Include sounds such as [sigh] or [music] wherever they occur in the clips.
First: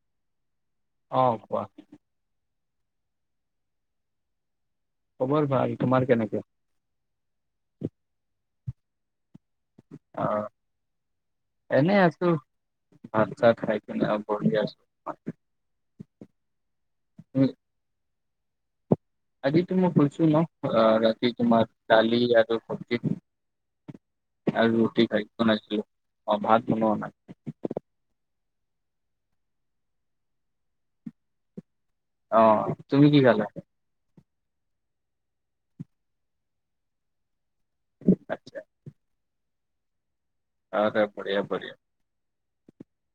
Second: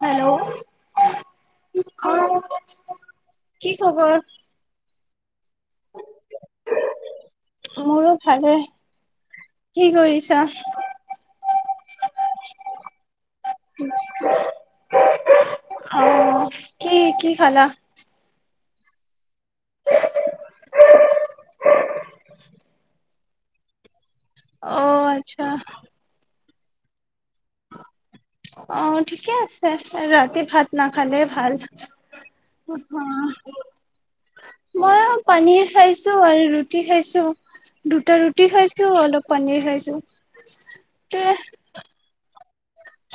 Hello, অ' কোৱা? কি খবৰ? খবৰ ভাল তোমাৰ কেনেকোৱা? মোৰো ভালে। কি কৰিছা? অহ, এনেই আছো ভাত চা খাই কিনে আৰু বহি আছো অ' কি কি উম, খালা? আজিতো মই শুইছো ন অহ, ৰাতি তোমাৰ দালি আৰু ভজি, আৰু অ' ৰুটি খাই আচ্ছা বনাইছিলো অ' ভাত বনোৱা নাই। অ' ঠিকে আছে ৰাতি ভাত নাখালে ভাল। অ' তুমি কি খালে? মই পনীৰ খাইছো আৰু ৰুটি খাইছো। দুটা ৰুটি খাইছো অলপ পনীৰ খাইছো। উ [unintelligible] আ' বঢ়িযা-বঢ়িযা,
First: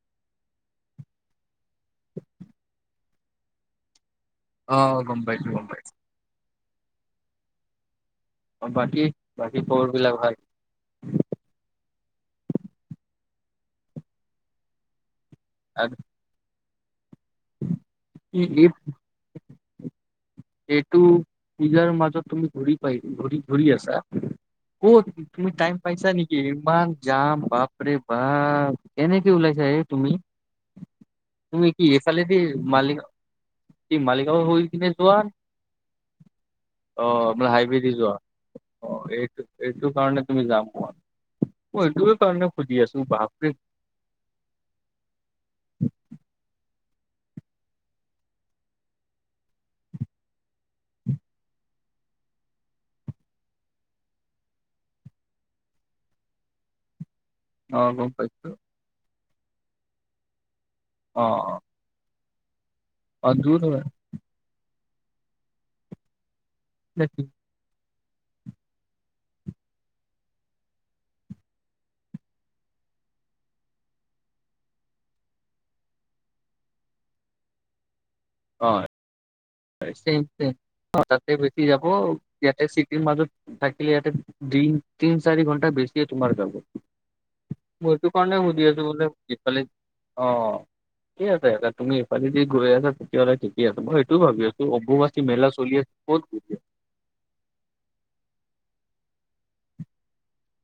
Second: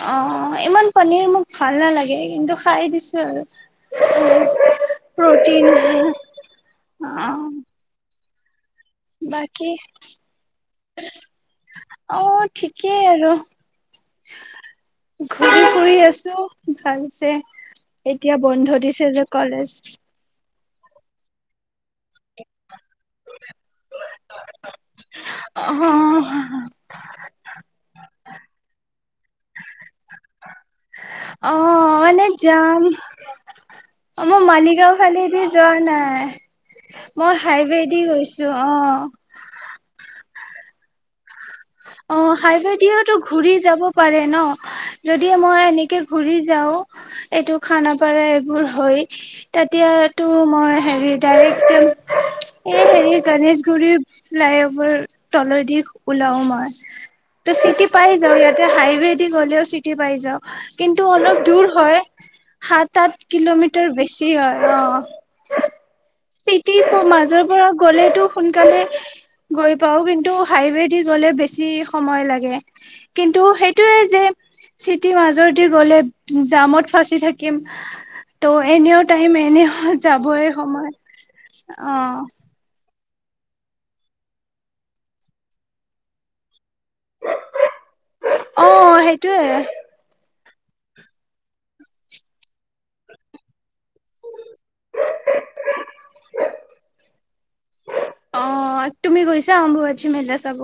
অ' ইমান পনীৰ মোক ভাল নালাগে কিন্তু খাই দিছো আৰু। অ' গম পাইছো প্ৰটিন গম পাইছো। অ', বাকী-বাকী বাকী খবৰ বিলাক ভাল? অ', ঠিকেই আৰু। ঘূৰি আৰু ফুৰি আছো। ভালছে। এতিয়া কি এই বন্ধ দিছে যে কলেজ। এইটো নিজৰ মাজত তুমি ঘূৰি ঘূৰি-ঘূৰি আছা। কত তুমি টাইম পাইছা অহ নেকি ইমান যাম? বাপৰে-বাপ কেনেকে ওলাইছা হে তুমি? অ তুমি কি এইফালেদি মালি আমাৰ মালিগাঁও ফালেদি যোৱা নাই। অ', নে হাইৱেদি যোৱা অ' এইটো-এইটো কাৰণে, তুমি যাম পোৱা। মই এইটোৰ অ' কাৰণে সুধি আছো হাইৱেডিতো বাপৰে ঘূৰি যাব পাৰে ন যদি মই এনেকে ঘুৰি যাও। এইটো খানাপাৰা এইবোৰ হয় তেতিয়াতো মই হেৰি ডাইৰেক্ট এই হেৰি গণেশগুৰি ফ্লাইওভাৰ তলেদি ওলাও মই। ত অ চিটি পাই গম যা পাইছো ইয়াতে হাইৱে স গলেও চিটি পাই যাওঁ। কিন্তু অ অলপ দূৰ হয়। সাত আঠ অ দূৰ হয় কিলোমিটাৰ বেছি হয় অ'। সিট নেকি? মাজৰ পৰা গ'লেতটো সোনকালে গৈ পাও কিন্তু হাইৱেদি গ'লে বেছি বেছি যি সময় লাগে কিন্তু সেইটোয়ে যে চিটিৰ মাজৰদি গ'লে জামত ফাঁচি থাকিম। টো এনি অ' টাইম এ [unintelligible] তাতে বেছি যাব অ ইয়াতে চিটি [unintelligible] মাজত থাকিলে ইয়াতে দিন তিন চাৰি ঘণ্টা বেছিয়ে তোমাৰ যাব। মই এইটো কাৰণে সুধি অ আছো, বোলো সেইটোয়ে এইফালে অ'। কি আছে স তুমি ইফালেদি গৈ আছা তেতিয়াহ'লে ঠিকে আছে মই সেইটোও ভাবি আছো অম্বুবাচী মেলা চলি আছে ক'ত গৈছে। অ' তুমি গৈছা অম্বুবাচী মেলা চাব?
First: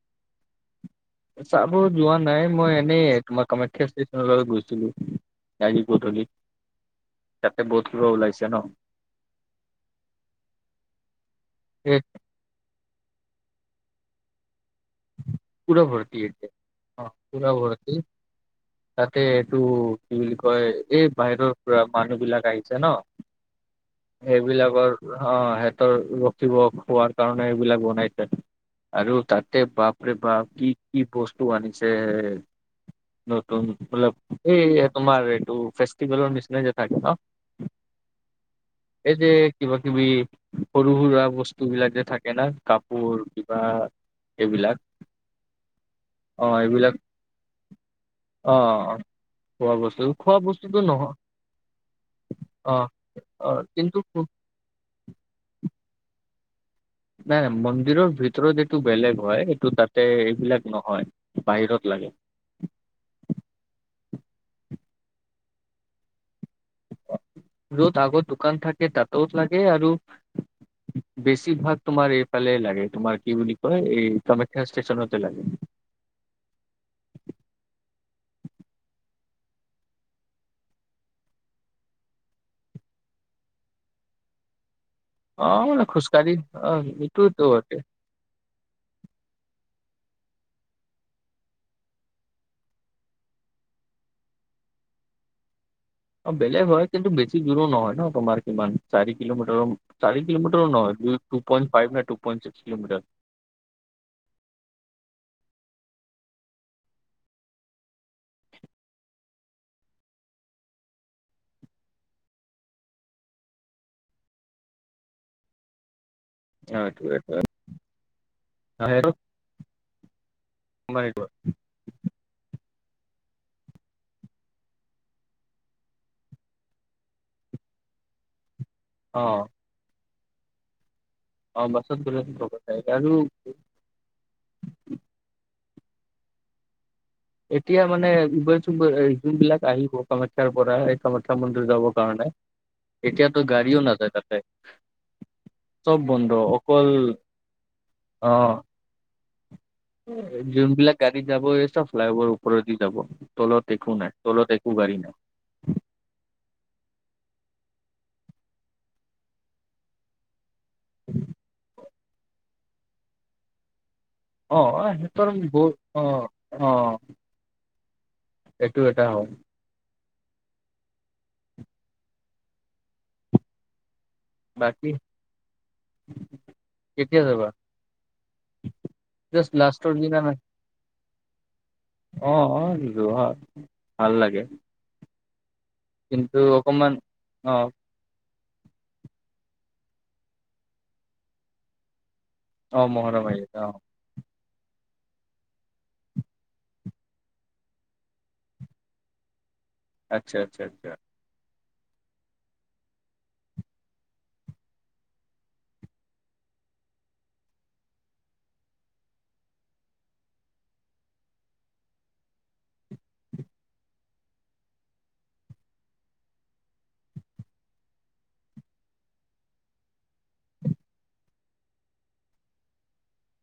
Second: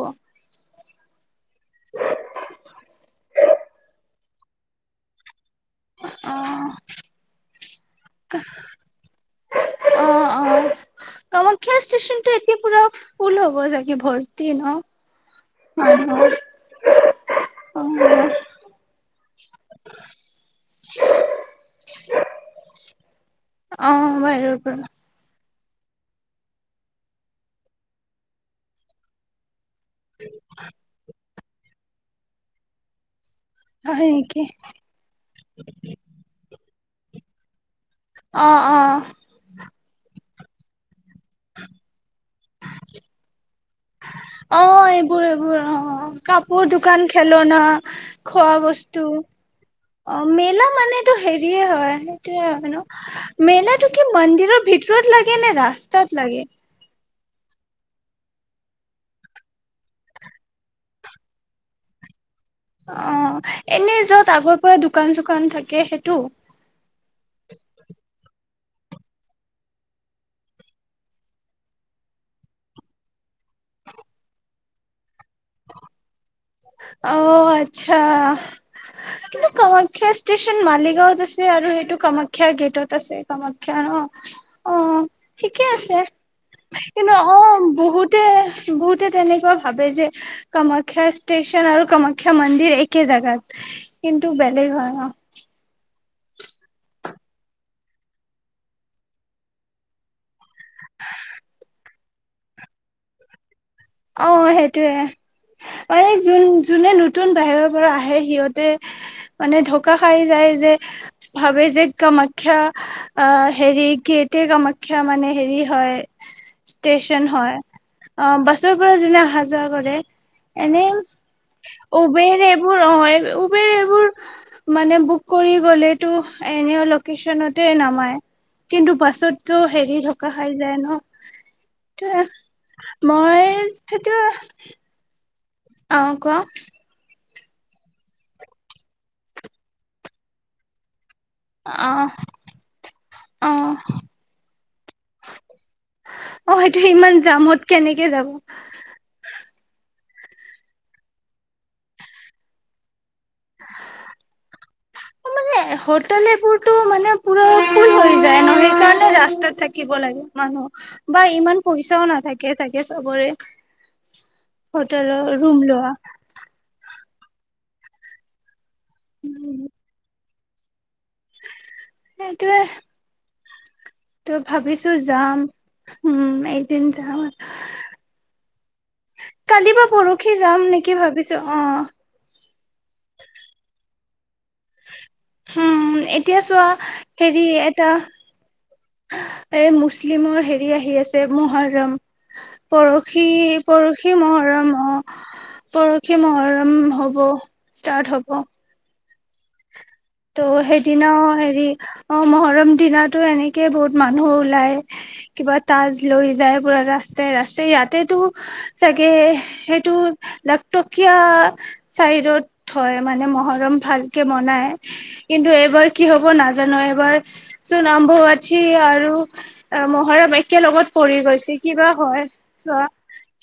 চাবো যোৱা নাই, মই এনেই তোমাৰ কামাখ্যা ষ্টেচন এ লগে গৈছিলো। [unintelligible] গধূলি অ তাতে বহুত কিবা ওলাইছে ন অ' অ' কামাখ্যা এই ষ্টেচনটো এতিয়া পুৰা ফূল হ'ব চাগে ভৰ্তি ন? পুৰা ভৰ্তি মানুহৰ এয়া অ' পুৰা অ ভৰ্তি, তাতে এইটো কি বুলি কয় এই বাহিৰৰ পৰা মানুহ বিলাক আহিছে ন। অ বাহিৰৰ পৰা এইবিলাকৰ অ' স ৰ ৰখিব খোৱাৰ কাৰণে এইবিলাক বনাইছে আৰু তাত তে বাপাৰেৰে বাপ কি কি ব বস্ত আনিছে। নতুন মল হয় নেকি এই তোমাৰ এইটো ফেষ্টিভেলৰ নিচি থাক ন অ অ এই যে কিবা কিবি সৰু সুৰা বস্তু বিলাক যে থাকে ন। কাপোৰ কিবা এইবিলাক অ' এইবোৰ এইবোৰ অ' অ কাপোৰ এইবিলাক দোকান, খেলনা, অ খোৱা বস্তু, খোৱা বস্তু অ' খোৱা মেলা বস্তুটো নহয় মানটো হেৰিয়ে হয় সেইটোয়ে হয় অ ন, অ মেলাটো কিন্তু কি খু- মন্দিৰৰ ভিতৰত লাগে নে ৰাস্তা? তাত লাগে নাই নাই, মন্দিৰৰ ভিতৰত এইটো বেলেগ হয় এইটো তাতে এইবিলাক নহয় বাহিৰত লাগে। অ এনে য'ত আগৰ পৰা দোকান চোকান থাকে সেইটো য'ত আগৰ দোকান থাকে তাতও লাগে আৰু বেছিভাগ তোমাৰ এইফালে লাগে তোমাৰ কি বুলি কয় এই কামাখ্যা ষ্টেচনতে লাগে অ আচ্ছা কিন্তু কামাখ্যা ষ্টেচন মালিগাঁওত আছে আৰু সেইটো কামাখ্যা গেটত আছে কামাখ্যা ন অ অ ঠিকে মানে আছে খোজকাঢ়ি অ কিন্তু অ এইটোতো বহুতে বহুতে তেনেকুৱা ভাবে যে কামাখ্যা ষ্টেচন আৰু কামাখ্যা মন্দিৰ একে জেগাত কিন্তু বেলেগ হয় ন অ বেলেগ হয় কিন্তু বেছি দূৰো নহয় ন তোমাৰ কিমান চাৰি কিলোমিটাৰ চাৰি কিলোমিটাৰ নহয় দুই টু পইন্ত ফাইভ ন টু পইন্ত চিক্স কিলোমিটাৰ অ সেইটোয়ে আৰে যোন যোনে নতুন বাহিৰৰ পৰা আহে সিহঁতে মানে ঢকা খাই যায় যে ভাবে যে কামাখ্যা আহ হেৰি গেটে কামাখ্যা মানে হেৰি হয় অ ষ্টচন হয় অ বাচ সেইটো যোনে অহা যোৱা কৰে এনে তোমাৰ এইটো। উবেৰে [unintelligible] উবেৰবোৰ মানে বুক কৰিবলেটো এনেও লকেচনতে নমাই কিন্তু অ বাছতটো হেৰি ঢক ঢকা খাই যায় ন অ বাছত গলেটো ঢকা খাই আৰু হেটো অ কোৱা এতিয়া মানে উবেৰটো যোন বিলাক আহিব কামাখ্যাৰ পৰা কামাখ্যা মন্দিৰ অ যাবৰ কাৰণে এতিয়াতো অ গাড়ীও নাযায় তাতে চব বন্ধ অ সেইটো অকল ইমান জামত কেনেকে যাব অহ যোনবিলাক গাড়ী যাব এ চব ফ্লাই অভাৰ ওপৰে দি যাব তলত একো নাই তলত একো গাড়ী মানে নাই হোটেল এইবোৰতো মানে পুৰা ফুল হৈ যায় ন সেইকাৰণে ৰাস্তাত থাকিব লাগে মানুহ বা ইমান পইচাও নাথাকে তাকে চাগে চবৰে অ অ সেইটো হোটেলৰ ৰুম বহ অ অ এইটো এটা হয় সেইটোৱে ত ভাবিছো বাকী যাম উম এদিন যাম কেতিয়া যাবা? জাষ্ট কালি বা লাষ্টৰ দিনা পৰশি নাই যাম নেকি ভাবিছো অহ অ', অ যোৱা ভাল লাগে। উম কিন্তু এতিয়া চোৱা অকমান হেৰি অ', এটা এ মুছলিমৰ হেৰি আহি আছে মহৰম। অ', পৰশি মহৰম আহি আছে অ', পৰশি মহৰ পৰশি মহৰম হ'ব ষ্টাৰ্ট হ'ব। আচ্ছা, ত' আচ্ছা, আচ্ছা সেইদিনাও হেৰি অ', মহৰম দিনা এনেকে বহুত মানুহ ওলাই কিবা তাজ লৈ যায় পুৰা ৰাস্তাই ৰাস্তাই ইয়াতেতো চাগে সেইটো লাকটকীয়া চাইডত হয় মানে মহৰম ভালকে মনাই। কিন্তু এইবাৰ কি হব নাজানো, এইবাৰ চোন আৰম্ভৱঠি আৰু মহাৰৱ একে লগগত পৰি গৈছে কিবা হয় চ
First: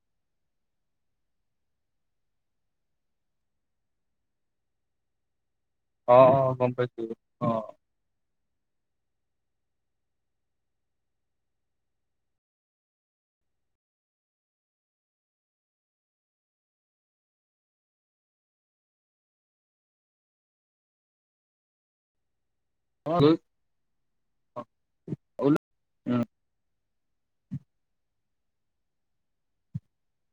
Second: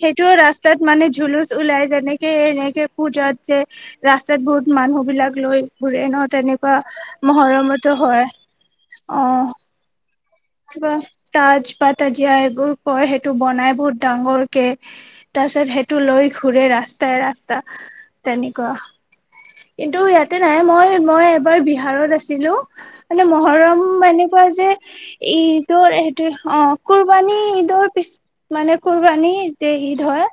সেইটো ৰাস্তাত মানে ঝুলুচ ওলাই যেনেকে এনেকে পুজাত যে ৰাস্তাত বহুত মানুহ বিলাক লৈ ঘূৰেই অ', নত অ', গম তেনেকুৱা পাইছো অ', মহৰমতো হয়। অহ। কিবা তাজ পা তাজিয়া এইবোৰ কয় সেইটো বনাই বহুত ডাঙৰকে, তাৰ পিছত সেইটো লৈ ঘুৰে ৰাস্তাই ৰাস্তা তেনেকুৱা, কিন্তু ইয়াতে নাই মই মই এবাৰ বিহাৰত আছিলো অ মানে মহৰম মানে পোৱা যে ওল উম, এইটো অ কুৰ্বানী ঈদৰ পিছ মানে কুৰ্বানী যে ঈদ হয়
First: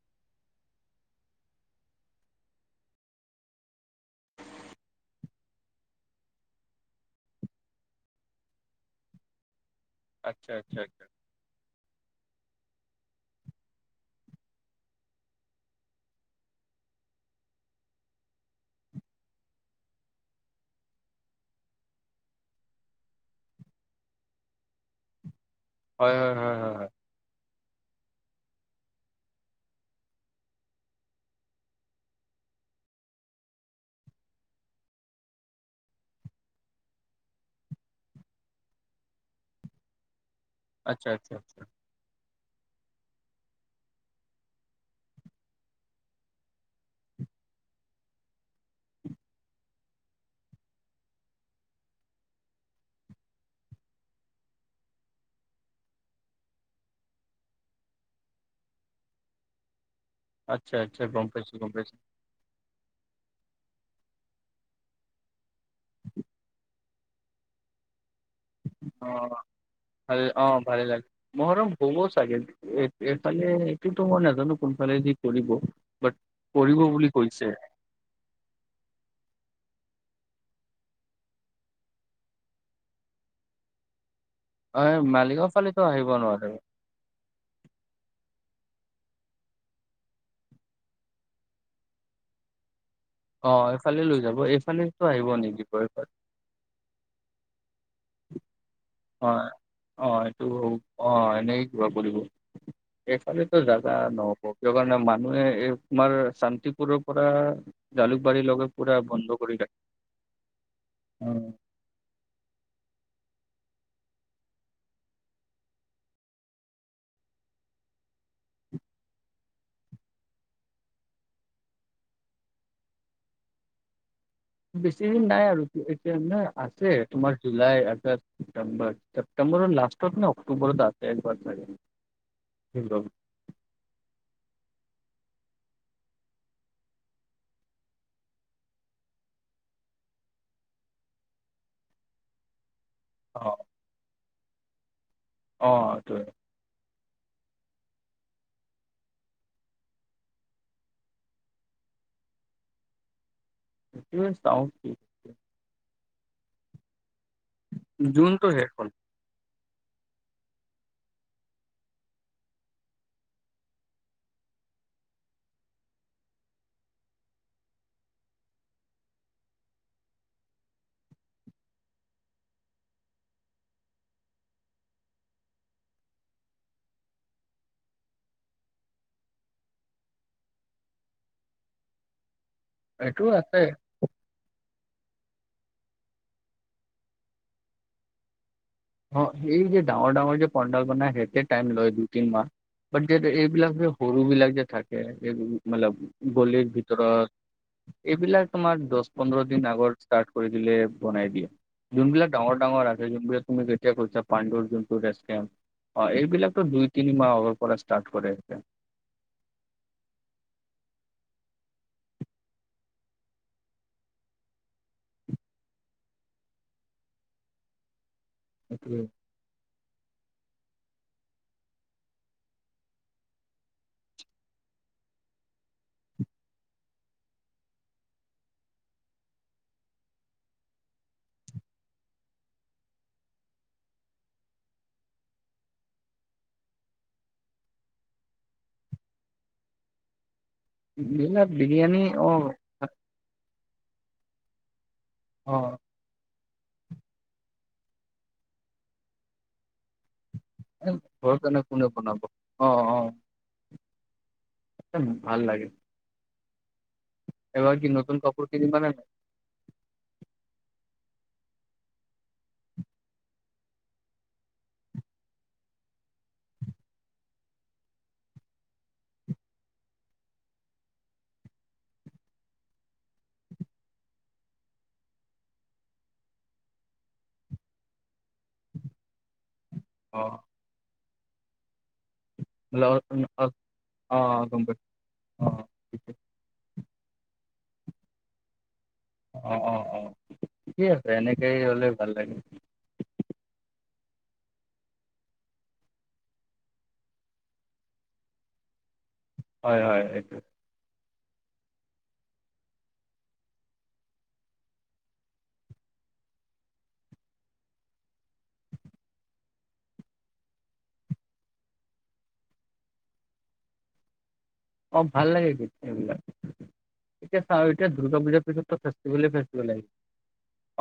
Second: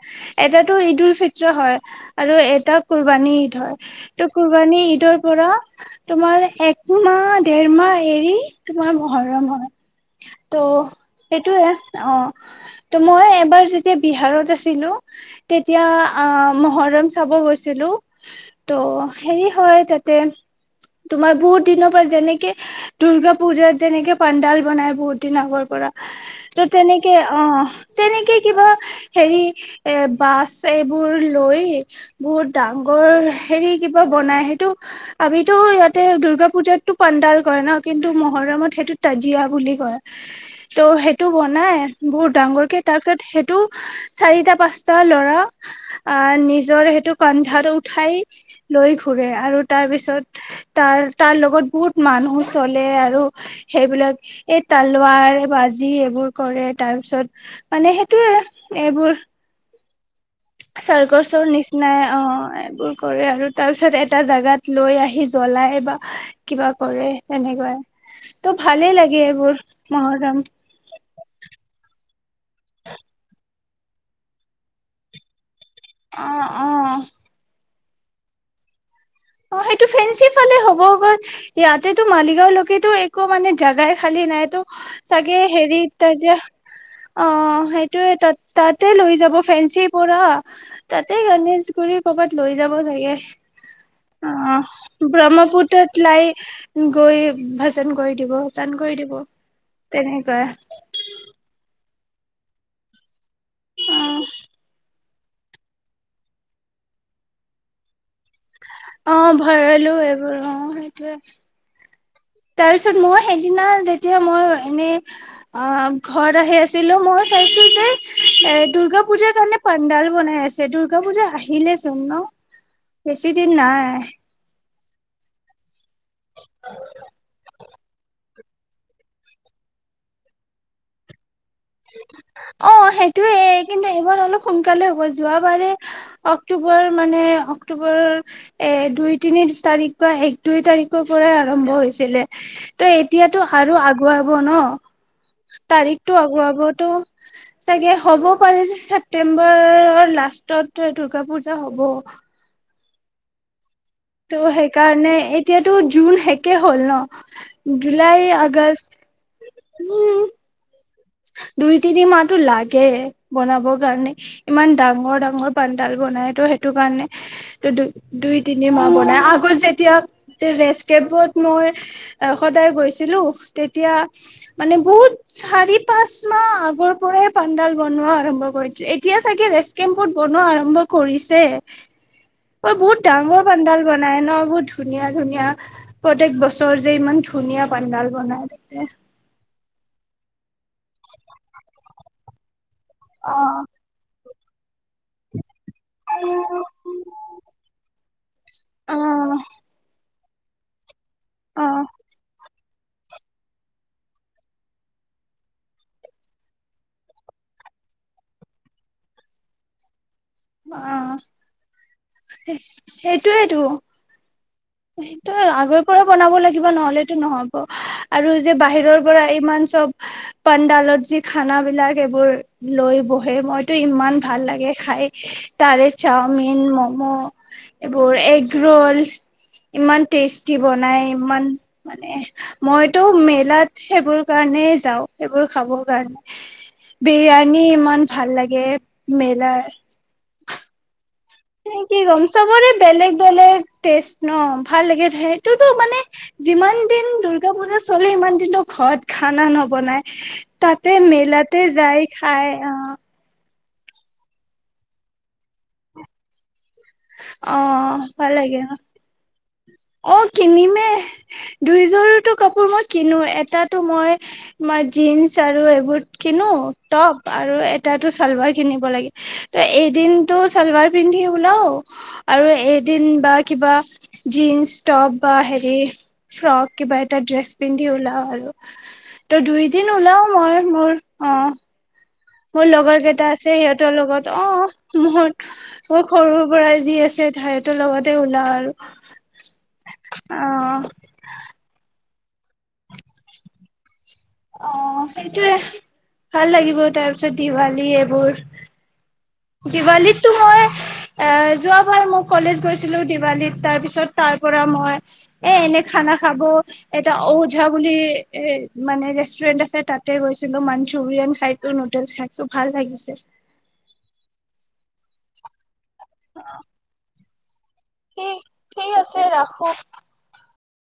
এটাতটো ঈদ উল ফিত্ৰ হয় আৰু এটা কুৰ্বানী ঈদ হয় ত কুৰ্বানী ঈদৰ পৰা তোমাৰ একমাহ দেৰ মাহ এৰি তোমাৰ মহৰম হয় আচ্ছা, ত' আচ্ছা, আচ্ছা এইটোয়ে অ ত মই এবাৰ যেতিয়া বিহাৰত আছিলো তেতিয়া আহ মহৰম চাব গৈছিলো ত' হেৰি হয় তাতে তোমাৰ বহুত দিনৰ পৰা যেনেকে দূৰ্গা পুজাত যেনেকে পান্ডাল বনাই বহুত দিন আগৰ প কৰা হয়, হয়, হয়, ত' হয়, হয়, তেনেকে অ তেনেকে কিবা হেৰি এ বাছ এইবোৰ লৈ বহুত ডাঙগৰ হেৰি কিবা বনাই, সেইটো আমিতো ইয়াতে দূৰ্গা পুজাতটো কাণ্ডাল কৰে ন কিন্তু মহৰমত সেইটো ত জীয়া বুলি কয়। ত' আচ্ছা, সেইটো আচ্ছা, আচ্ছা, বনাই বহুত ডাঙগৰকে তাৰ পিছত সেইটো চাৰিটা পাঁচটা ল'ৰা আহ নিজৰ সেইটো কান্ধাত উঠাই লৈ ঘুৰে আৰু তাৰ পিছত তাৰ তাৰ লগত বহুত মানুহ চলে আৰু সেইবিলাক এই তালুৱাৰ বাজি এইবোৰ কৰে তাৰপিছত মানে সেইটোয়ে এইবোৰ আচ্ছা, আচ্ছা চাৰ্গ গম চুৰ পাইছো, গম পাইছো নিচিনাই অ কৰে আৰু তাৰ পিছত এটা জাগাত লৈ আহি জ্বলাই বা কিবা কৰে তেনেকুৱাই ত' ভালেই লাগে অ', এইবোৰ ভাল মহৰম অ', ভালে লাগে, মৰম হব চাগে এইফালে কিন্তু মই নাজানো কোনফালে যি কৰিব। বাট অ কৰিব অ বুলি কৈছে অ', সেইটো ফেঞ্চি ফালে হব বাত ইয়াতেতো মালিগাঁওলৈকেতো একো মানে জাগাই খালী নাইটো অ', চাগে মালিগাঁও হেৰি ফালেতো আহিব যেয়া নোৱাৰে অ' সেইটোয়ে তাত তাতে লৈ যাব ফেঞ্চি পৰা তাতে গণেশ গুৰি কৰ'বাত লৈ যাব চাগে অ এইফালে লৈ যাম অ ব্ৰহ্মপুত্ৰত লাই গৈ ভেচন কৈ দিব ভাজান কৰি দিব অ অ তেনেকুৱা এইটো হয় অ এনেই ক কৰিব এইফালেতো জাগা নাই কেতিয়াবা ইমান মানু মানে এই তোমাৰ শান্তিপুৰৰ পৰা জালুকবাৰীৰ লগে। অ' ভৰলো এইবোৰ, অ' সেইটোয়ে, তাৰপিছত মই সেইদিনা যেতিয়া মই এনে অ' ঘৰত আহি আছিলো, মই চাইছো যে এ দূৰ্গা পুজাৰ কাৰণে পাডাল বনাই আছে দূৰ্গা পুজা আহিলেচোন ন বেছি দিন‌‌ নাই। বেছি দিন নাই আৰু। এতিয়া নে আছে তোমাৰ জুলাই পে ছেপটেম্বৰ লাষ্টত নে অক্টটোবৰত আছে একবাৰ চাগে অ' সেইটোয়েই কিন্তু এইবোৰ অলপ সোনকালে হ'ব যোৱাবাৰে অক্টোবৰ মানে অক্টোবৰৰ এ দুই তিনি তাৰিখ বা এক দুই তাৰিখৰ পৰা আৰম্ভ হৈছিলে। ত এতিয়াতটো অ আৰু আগুৱ হব ন। অ তাৰিখটো এইটোৱে আগুৱাব। চাগে, হ'ব পাৰি ছেপ্তেম্বৰ লাষ্টত দূৰ্গা পুজা হ'ব। এইটোৱে ত' চাওঁ কি সেইকাৰণে এতিয়াতো জোন সেকে হ'ল ন। জুলাই জুনটো শেষ হ'ল আগষ্ট উম। দুই তিনি মাহটো লাগে, বনাবৰ কাৰণে ইমান ডাঙৰ ডাঙৰ পানডাল বনাই, তো সেইটো কাৰণে ত দু দুই তিনি মাহ বনাই আগত যেতিয়া ৰেচ কেমত মই সদায় গৈছিলো, তেতিয়া মানে বহুত চাৰি পাঁচ মাহ আগৰ পৰাই পাণ্ডাল বনোৱা আৰম্ভ কৰি এতিয়া, চাগে ৰেচ কেম্পুত বনোৱা আৰম্ভ কৰিছে। অ' বহুত এইটো ডাঙৰ আছে পাডাল বনাই ন বহুত ধুনীয়া ধুনীয়া প্ৰত্য়েক বছৰ যে ইমান ধুনীয়া পাডাল বনাই। অ' এই যে ডাঙৰ ডাঙৰ যে পণ্ডাল বনাই, সেইতে টাইম লয় দুই তিন মাহ বাট যে অ এইবিলাক যে সৰু বিলাক যে থাকে এইব মলে গলিৰ ভিতৰত এইবিলাক তোমাৰ অ দহ পোন্ধৰ দিন আগৰ ষ্টাৰ্ট কৰি দিলে বনাই দিয়ে অ যোনবিলাক ডাঙৰ ডাঙৰ আছে যোনবিলাক তুমি [unintelligible] পাণ্ডুৰ যোন্ত ৰেষ্ট কেম্প অ' এইবিলাকতটো দুই তিনি মাহ আগাৰ পৰা ষ্টাৰ্ট কৰে এনেকে। অ' সেইটোৱেইতো। সেইটোৱেই আগৰ পৰা বনাব লাগিব, নহলেতটো নহব। আৰু যে বাহিৰৰ এইবিলাক পৰা ইমান চব পান্ডালত যে খানাবিলাক এইবোৰ লৈ বহে মইতো ইমান ভাল লাগে খাই, তাৰে চাওমিন, মম', এইবোৰ এগ ৰোল ইমান টেষ্টি বনাই, ইমান মানে মইতো মেলাত সেইবোৰ কাৰণেই যাওঁ সেইবোৰ খাবৰ কাৰণে, বিৰিয়ানী ইমান ভাল লাগে মেলাৰ। এই কি বিৰিয়ানী ক'ম অ চবৰে বেলেগ বেলেগ। টেষ্ট ন ভাল লাগে। অ সেইটোতো মানে যিমান দিন দুৰ্গা পূজা চলে সিমান দিনো ঘৰত খানা নবনাই। তাতে ঘৰ কাৰণে মেলাতে কোনে যায় বনাব খাই আহ। একদম ভাল লাগে। এবাৰ কি অ' নতুন ভাল কাপোৰ লাগে, কিনিবা নে নাই অ' কিনিমেই। দুইযোৰতো কাপোৰ মই কিনো, এটাতো মই মই জীন্চ আৰু এইবোৰ কিনো টপ আৰু এটা চালভাৰ কিনিব লাগে ত এদিনটো চালভাৰ পিন্ধি ওলাও। আৰু এদিন বা কিবা জন্চ টপ বা হেৰি ফ্ৰক কিবা এটা ড্ৰেছ পিন্ধি ওলাও আৰু ত দুই এদিন অ ওলাও মই, মোৰ অ'। মোৰ লগৰ কেইটা আছে সিহঁতৰ অ লগত, গম পাইছোঁ অ' ম অ মোৰ সৰুৰ পৰাই যি আছে ঠাইতৰ লগতে ওলাও আৰু। অ' অ' অ' কি আছে এনেকেই হলে ভাল লাগে। অ' সেইটোয়ে, ভাল লাগিব তাৰপিছত দিৱালী এইবোৰ হয় হয় দিৱালীটো এইটো মই এ যোৱাবাৰ মই কলেজ গৈছিলো দিৱালীত, তাৰ পিছত তাৰ পৰা মই এ এনে খানা খাব এটা ঔঝা বুলি এ মানে আছে তাতে গৈছিলো মাঞ্চুৰিয়ান খাইছো নুডলছ খাইছো ভাল লাগিছে। অ ঠিক আছে। আৰু এতিয়া দুৰ্গা ঠিক পূজাৰ পিছত ঠিক আছে ফেষ্টভেল য়ে ফেষ্টভেল ৰাখো। লাগে।